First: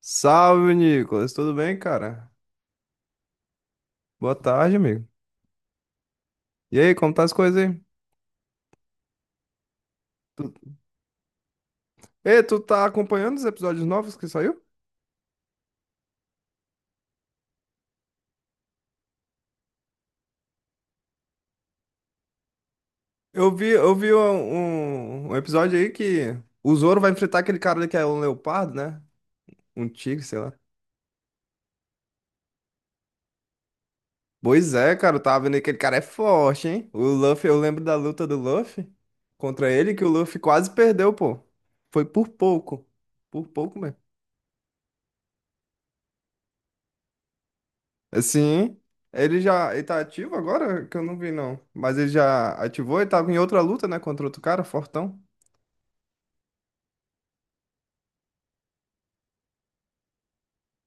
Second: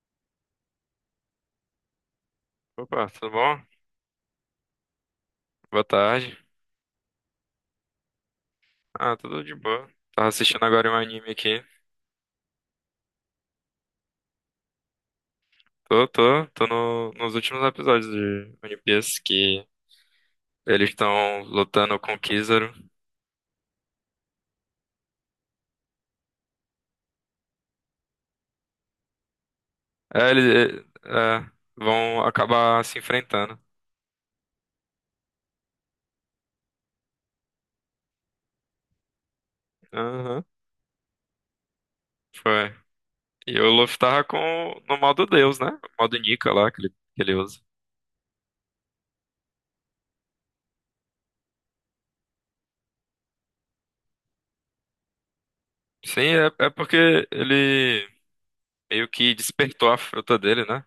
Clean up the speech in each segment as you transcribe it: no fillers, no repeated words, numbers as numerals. Salve, Nicolas. Tudo bem, cara? Opa, tudo bom? Boa tarde, amigo. Boa tarde. E aí, como tá as coisas aí? Ah, tudo de boa. Tava assistindo agora um anime aqui. Ei, tu tá acompanhando os episódios novos que saiu? Tô. Tô nos últimos episódios de One Piece, que eles estão lutando com o Kizaru. Eu vi um, um episódio aí que o Zoro vai enfrentar aquele cara ali que é um leopardo, né? Um tigre, É, sei lá. eles vão acabar se enfrentando. Pois é, cara, eu tava vendo que aquele cara é forte, hein? O Luffy, eu lembro da luta do Luffy contra ele, que o Luffy Aham. quase perdeu, pô. Foi por Foi. pouco. Por E o pouco mesmo. Luffy tava com, no modo Deus, né? O modo Nika lá que ele usa. Sim. Ele já. Ele tá ativo agora? Que eu não vi, não. Mas ele já ativou e tava em outra luta, né? Contra outro cara, Fortão. Sim, porque ele meio que despertou a fruta dele, né?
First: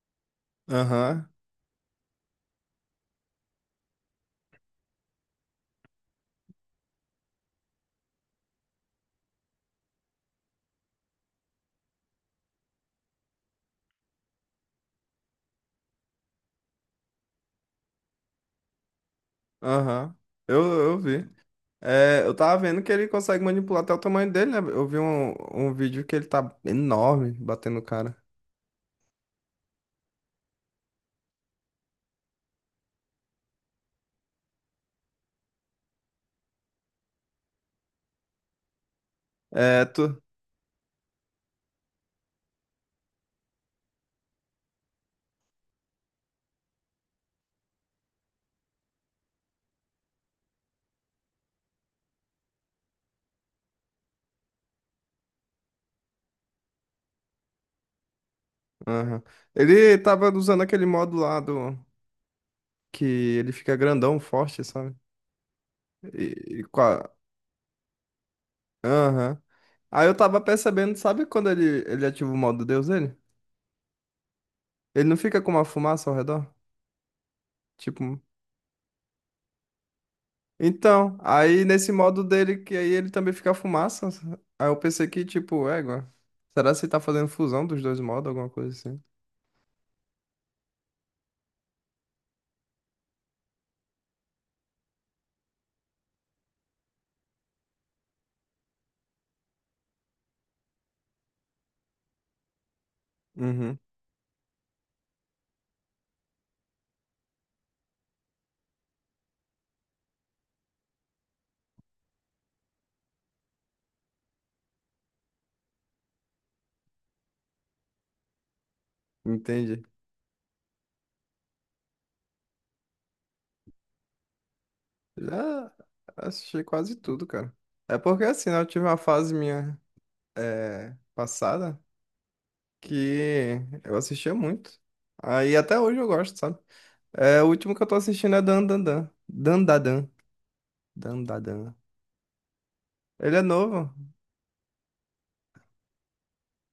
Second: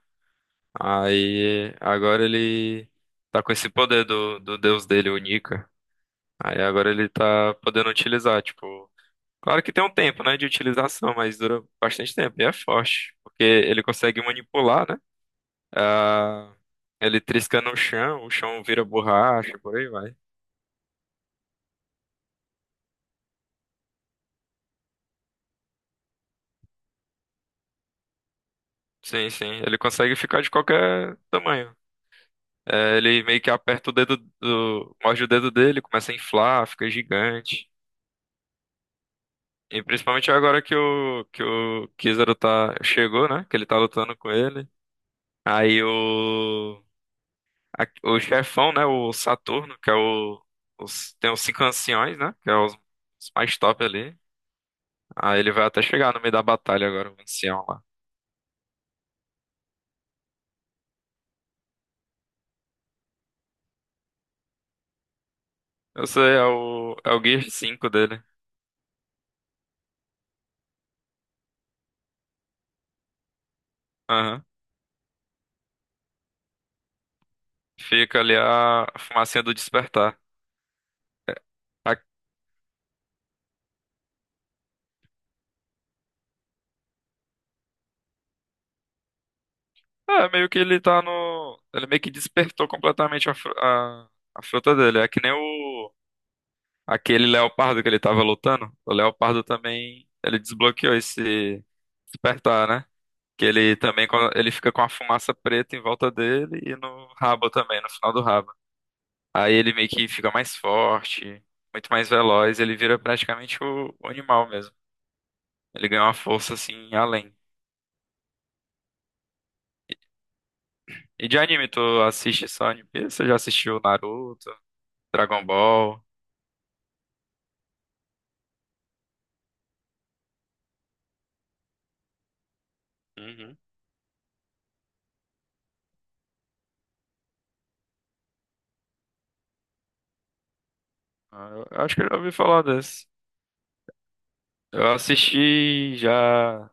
Aham. Aí agora ele tá com esse poder do deus dele, o Nika. Aí agora ele tá podendo utilizar, tipo. Claro que tem um tempo, né, de utilização, mas dura bastante tempo e é forte. Porque ele consegue manipular, né? Ah, ele trisca no chão, o chão vira borracha, por aí Aham. vai. Eu vi. É, eu tava vendo que ele consegue manipular até o tamanho dele, né? Eu vi um, um vídeo que ele tá enorme batendo o cara. Sim, sim. Ele consegue ficar de qualquer tamanho. É, ele meio que aperta o dedo do. Morde o dedo dele, começa a inflar, fica gigante. E É, tu. principalmente agora que o Kizaru tá, chegou, né? Que ele tá lutando com ele. Aí o, o chefão, né? O Saturno, que é o, os- tem os cinco anciões, né? Que é os mais top ali. Aí ele vai até chegar no meio da batalha agora, o ancião lá. Aham. Ele tava usando aquele modo lá do. Que ele fica grandão, forte, sabe? Eu sei, E com a. é o Gear 5 dele. Aham. Aí eu tava percebendo, sabe quando ele ativa o modo Deus dele? Aham. Ele não fica com uma fumaça ao redor? Fica Tipo. ali a fumacinha do despertar. Então, É, aí nesse A- modo dele, que aí ele também fica fumaça. Aí eu pensei que, tipo, égua. Será que você tá fazendo fusão dos dois modos, alguma coisa assim? É, meio que ele tá no. Ele meio que despertou completamente a fruta dele. É que nem o. Aquele leopardo que ele tava lutando, o leopardo também, ele desbloqueou esse despertar, né? Que ele Uhum, também, ele fica com a fumaça preta em volta dele e no rabo também, no final do rabo. Aí ele meio que fica mais forte, muito mais veloz, ele vira praticamente o animal mesmo. Ele ganha uma força assim além. entendi. E de anime, tu assiste só One Piece? Você já assistiu Naruto, Dragon Já Ball? assisti quase tudo, cara. É porque assim, né, eu tive uma fase minha passada Uhum. que eu assistia muito. Aí até hoje eu gosto, sabe? É, o último que eu tô assistindo é Dan Dan Dan. Dan Dan Dan. Dan Dan Ah, Eu Dan. eu acho que eu já ouvi falar desse. Ele é novo. Eu assisti já.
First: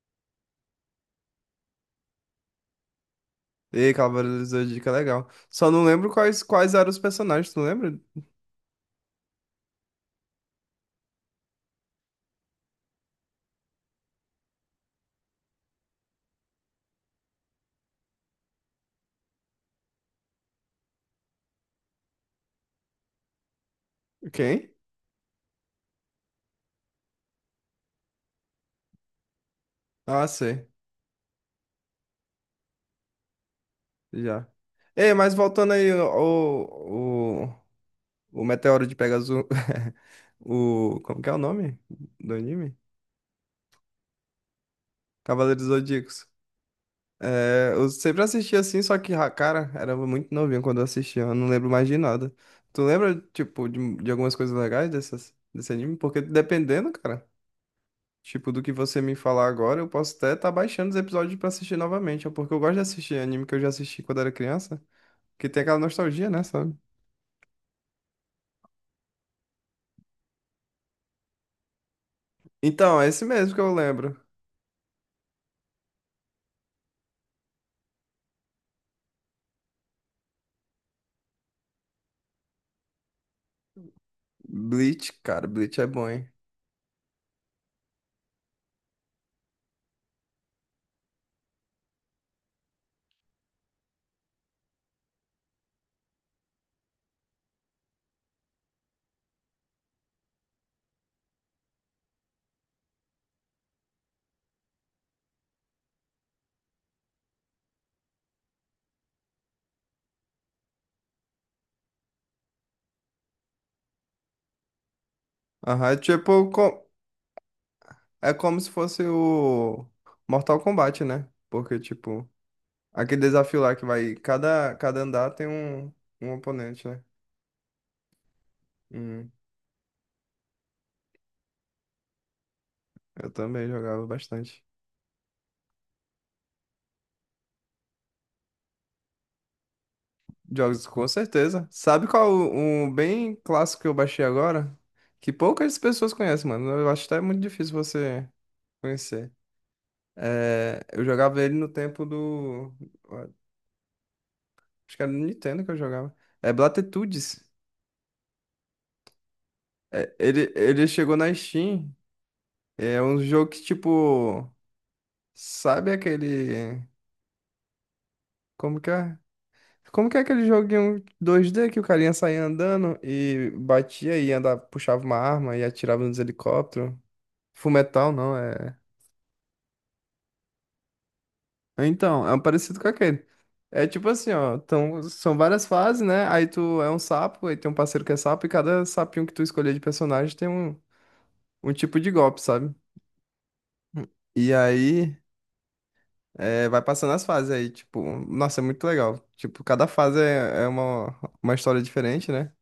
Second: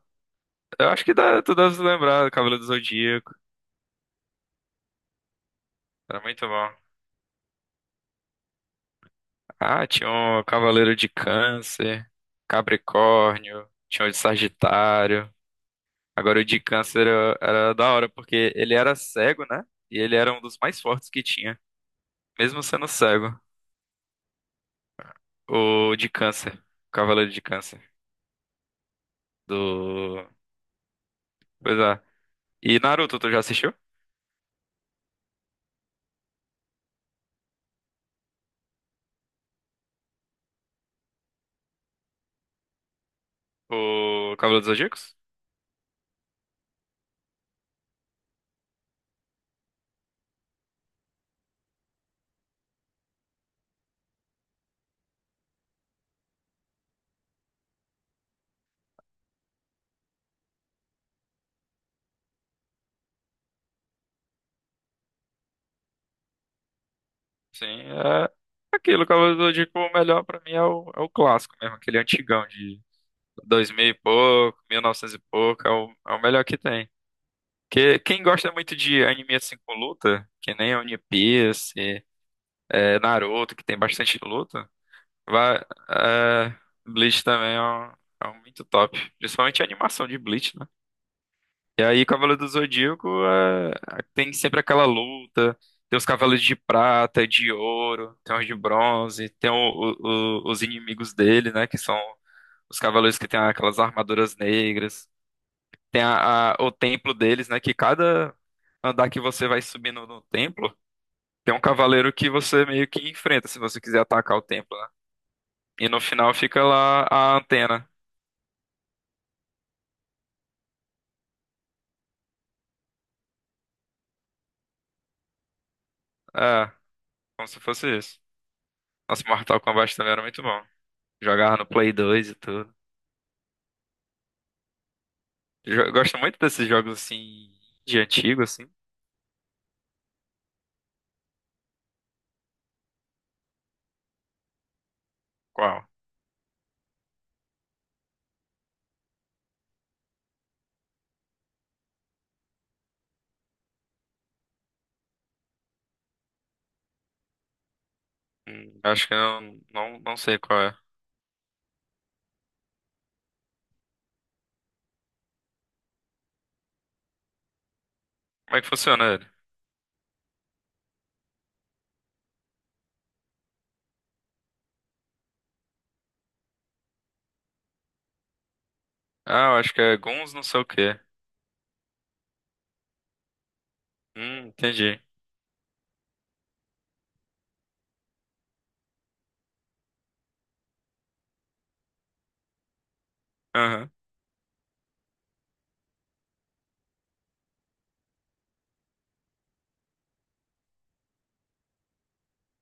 Eu acho que dá, tu deve se lembrar do Cavaleiro do Zodíaco. E Cavaleiros do Zodíaco é legal. Só não lembro Era quais, muito quais bom. eram os personagens, tu lembra? Ah, tinha um Cavaleiro de Câncer, Capricórnio, tinha o de Sagitário. Agora o de Câncer era da hora, porque ele era cego, né? E ele era um dos mais fortes que tinha. Mesmo sendo cego, Quem? o de Câncer. O Cavaleiro de Câncer. Ah, Do. sei. Pois é. E Naruto, tu já assistiu? Já. Ei, mas voltando aí, o Meteoro de Pegasus. O. Como que é o nome do anime? O Cavaleiro dos Zodíacos? Cavaleiros do Zodíacos. É, eu sempre assisti assim, só que, ah, cara, era muito novinho quando eu assistia, eu não lembro mais de nada. Tu lembra, tipo, de algumas coisas legais dessas, desse anime? Porque dependendo, cara. Tipo, do que você me falar agora, eu posso até estar baixando os episódios pra assistir novamente, ó, porque eu gosto de assistir anime que eu já assisti quando era criança, que tem aquela nostalgia, né, sabe? Sim, é aquilo. O Cavaleiro do Zodíaco, o melhor pra mim é o clássico mesmo, aquele antigão de. Então, é esse mesmo que Dois eu mil e lembro. pouco, mil e novecentos e pouco, é o melhor que tem. Que, quem gosta muito de anime assim com luta, que nem One Piece, é, Naruto, que tem bastante luta, Bleach, cara, vai, Bleach é bom, hein? é, Bleach também é um muito top. Principalmente a animação de Bleach, né? E aí Cavaleiro do Zodíaco é, tem sempre aquela luta, tem os cavaleiros de prata, de ouro, tem os de bronze, tem os inimigos dele, né? Que são os cavaleiros que têm aquelas armaduras negras. Tem o templo deles, né? Que cada andar que você vai subindo no templo, tem um cavaleiro que você meio que enfrenta se você quiser atacar o templo, né? E Aham, é no final tipo, fica co- lá a antena. é como se fosse o Mortal Kombat, né? Porque, tipo, aquele desafio lá que vai, cada, cada andar tem um, um É, oponente, né? como se fosse isso. Nossa, Hum, Mortal Kombat também era muito bom. Jogava no Play 2 e tudo. eu também jogava bastante. Gosto muito desses jogos assim, de antigo, assim. Jogos, com certeza. Sabe qual um bem clássico que eu baixei agora? Que poucas Qual? pessoas conhecem, mano. Eu acho até muito difícil você conhecer. É, eu jogava ele no tempo do. Acho que era no Nintendo que eu jogava. É Blatitudes. Acho que eu É, não sei ele, qual é. ele chegou na Steam. É um jogo que, tipo. Sabe aquele. Como é que Como que funciona é? ele? Como que é aquele joguinho 2D que o carinha saía andando e batia e andava, puxava uma arma e atirava nos helicópteros? Fullmetal não, é. Ah, eu acho que é Guns não sei o quê. Então, é um parecido com aquele. É tipo assim, ó. Entendi. Então, são várias fases, né? Aí tu é um sapo, aí tem um parceiro que é sapo, e cada sapinho que tu escolher de personagem tem um, um tipo de golpe, sabe? Aham. E aí é, vai passando as fases aí, tipo, nossa, é muito legal. Tipo, cada fase é, é uma história diferente, né?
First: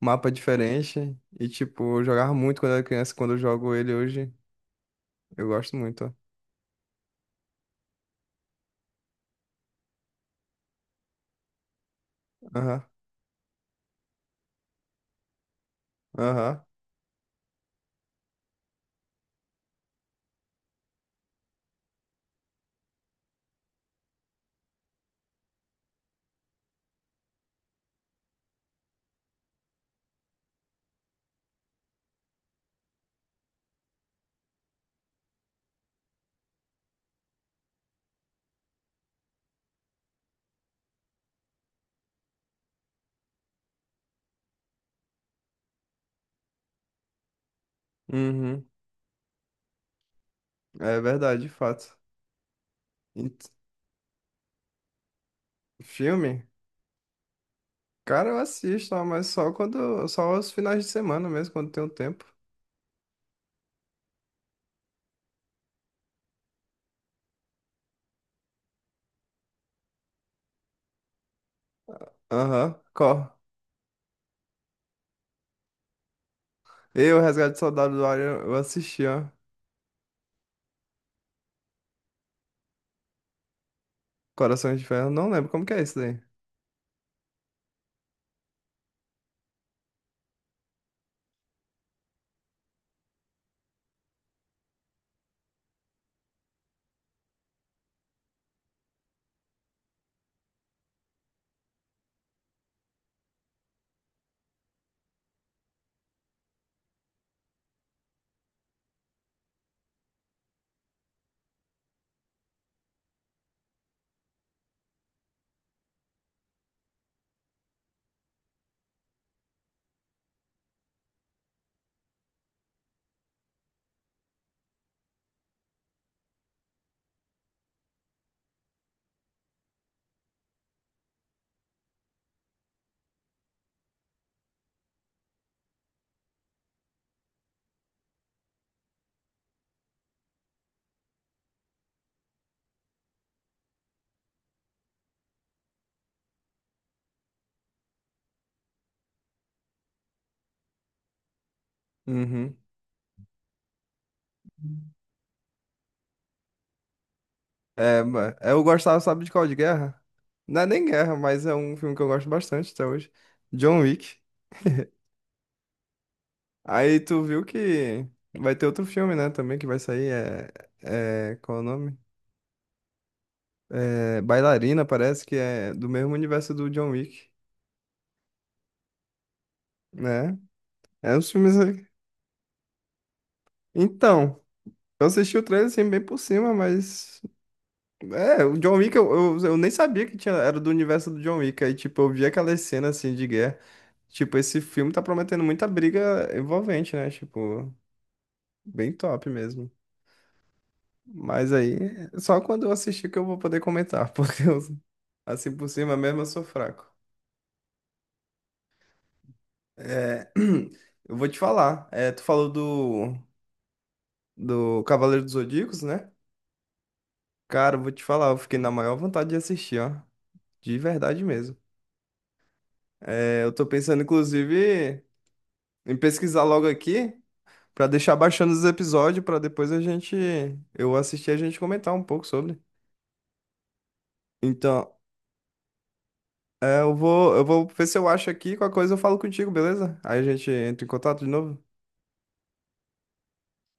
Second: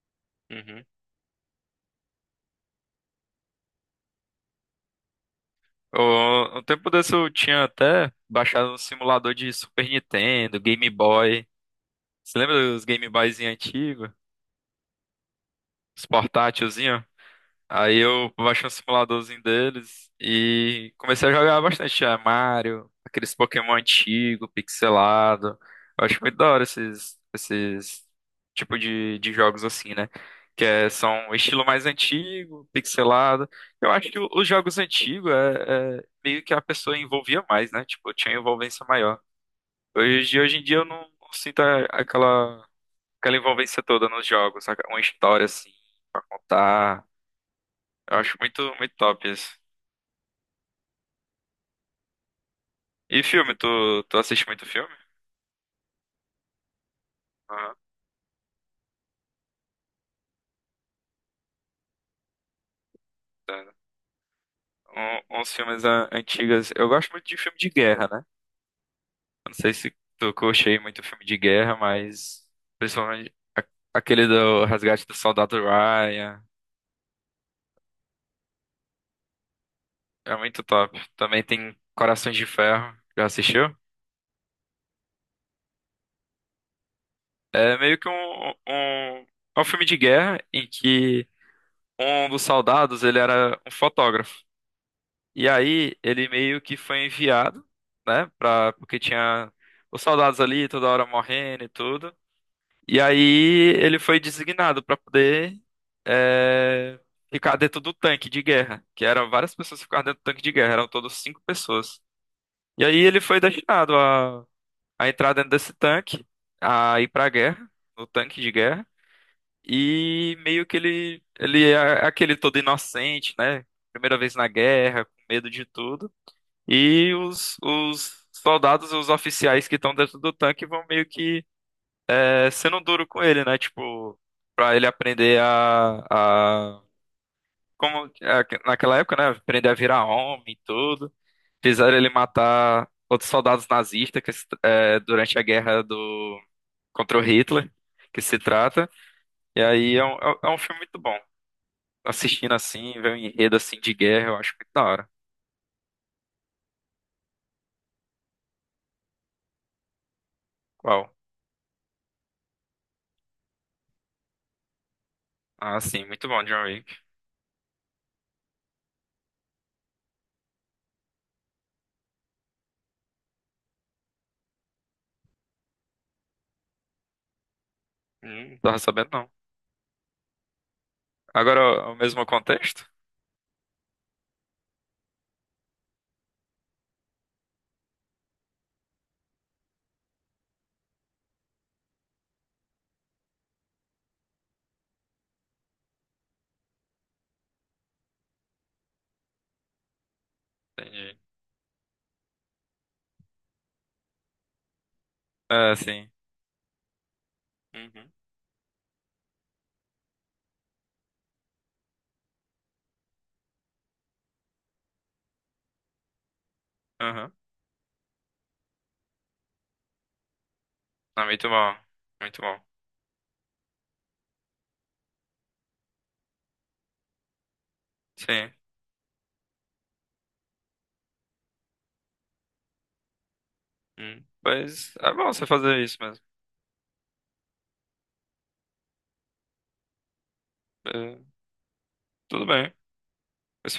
Mapa Uhum. diferente. E, tipo, eu jogava muito quando era criança, quando eu jogo ele hoje, eu gosto muito, ó. Um tempo desse eu tinha até baixado um simulador de Super Nintendo, Game Boy. Você lembra Aham, dos Game Boyzinho antigos? Os aham. portátilzinho? Aí eu baixei um simuladorzinho deles e comecei a jogar bastante. É, Mario, aqueles Pokémon antigo, pixelado. Eu acho muito da hora esses tipo de jogos assim, né? Que é, são um estilo mais antigo, pixelado. Eu acho que os jogos antigos é meio que a pessoa envolvia mais, né? Tipo, tinha envolvência maior. Hoje em dia eu não sinto aquela envolvência toda nos jogos, saca? Uma história assim, contar. Eu acho muito, Uhum. muito top isso. É verdade, de fato. E filme, tu assiste muito filme? Filme? Aham. Cara, eu assisto, ó, mas só quando, só aos finais de semana mesmo, quando tem um tempo. Uns filmes antigos. Eu gosto muito de filme de guerra, né? Eu não sei se tu curte aí muito filme de guerra, mas Aham, principalmente qual? Aquele do Resgate do Soldado Ryan. Eu, Resgate do Soldado do Ar, eu assisti, ó. É muito top. Também tem Corações de Ferro. Já assistiu? Corações de Ferro, não lembro como que é isso daí. É meio que é um filme de guerra em que um dos soldados ele era um fotógrafo. E aí ele meio que foi enviado, né? Pra, porque tinha os soldados ali toda hora morrendo e tudo. E aí ele foi designado pra poder é, ficar dentro do tanque de guerra, que eram várias pessoas que ficavam dentro do tanque de guerra, eram todos cinco pessoas. E aí ele foi destinado a entrar dentro desse tanque, a ir pra guerra, no tanque de guerra. E meio que ele é aquele todo inocente, né? Primeira vez na guerra, com medo de tudo. E os soldados, os oficiais que estão dentro do tanque vão meio que sendo duro com ele, né? Tipo, pra ele aprender a como é, naquela época, né? Aprender a virar homem e tudo. Fizeram ele matar outros soldados nazistas que, durante a guerra do contra o Hitler, que se trata. E aí é um, é um filme muito bom. Assistindo Uhum. assim, ver um enredo assim de guerra, eu acho muito da hora. É, ma- eu gostava, sabe de qual? De guerra? Não é nem Qual? guerra, mas é um filme que eu gosto bastante até hoje. John Wick. Ah, sim, muito bom, John Wick. Aí tu viu que vai ter outro filme, né, também que vai sair, é... é qual é o nome? É, Bailarina, parece que é do mesmo universo do John Wick, Não tava sabendo não. né? É, os filmes. Agora, É, é o mesmo contexto? Então, eu assisti o trailer assim, bem por cima, mas. É, o John Wick, eu nem sabia que tinha, era do universo do John Wick. Aí, tipo, eu vi aquelas cenas assim de guerra. Tipo, esse filme tá prometendo muita briga envolvente, né? Tipo, bem top mesmo. Entendi. Mas aí, só quando eu assistir que eu vou poder comentar, porque eu- assim por É, cima sim. mesmo eu sou fraco. Uhum. É, eu vou te falar. É, tu falou do, do Cavaleiro dos Zodíacos, né? Uhum. Cara, eu vou te falar, eu fiquei na maior vontade de assistir, ó. De verdade Ah, muito mesmo. bom. Muito bom. É, eu tô pensando, inclusive, em pesquisar logo aqui pra deixar baixando Sim. os episódios pra depois a gente eu assistir e a gente comentar um pouco sobre. Hum. Mas Então, é bom você fazer isso mesmo. é, eu vou ver se eu acho aqui, qualquer coisa eu falo contigo, beleza? Aí a gente entra em contato É, de novo. tudo bem. Mas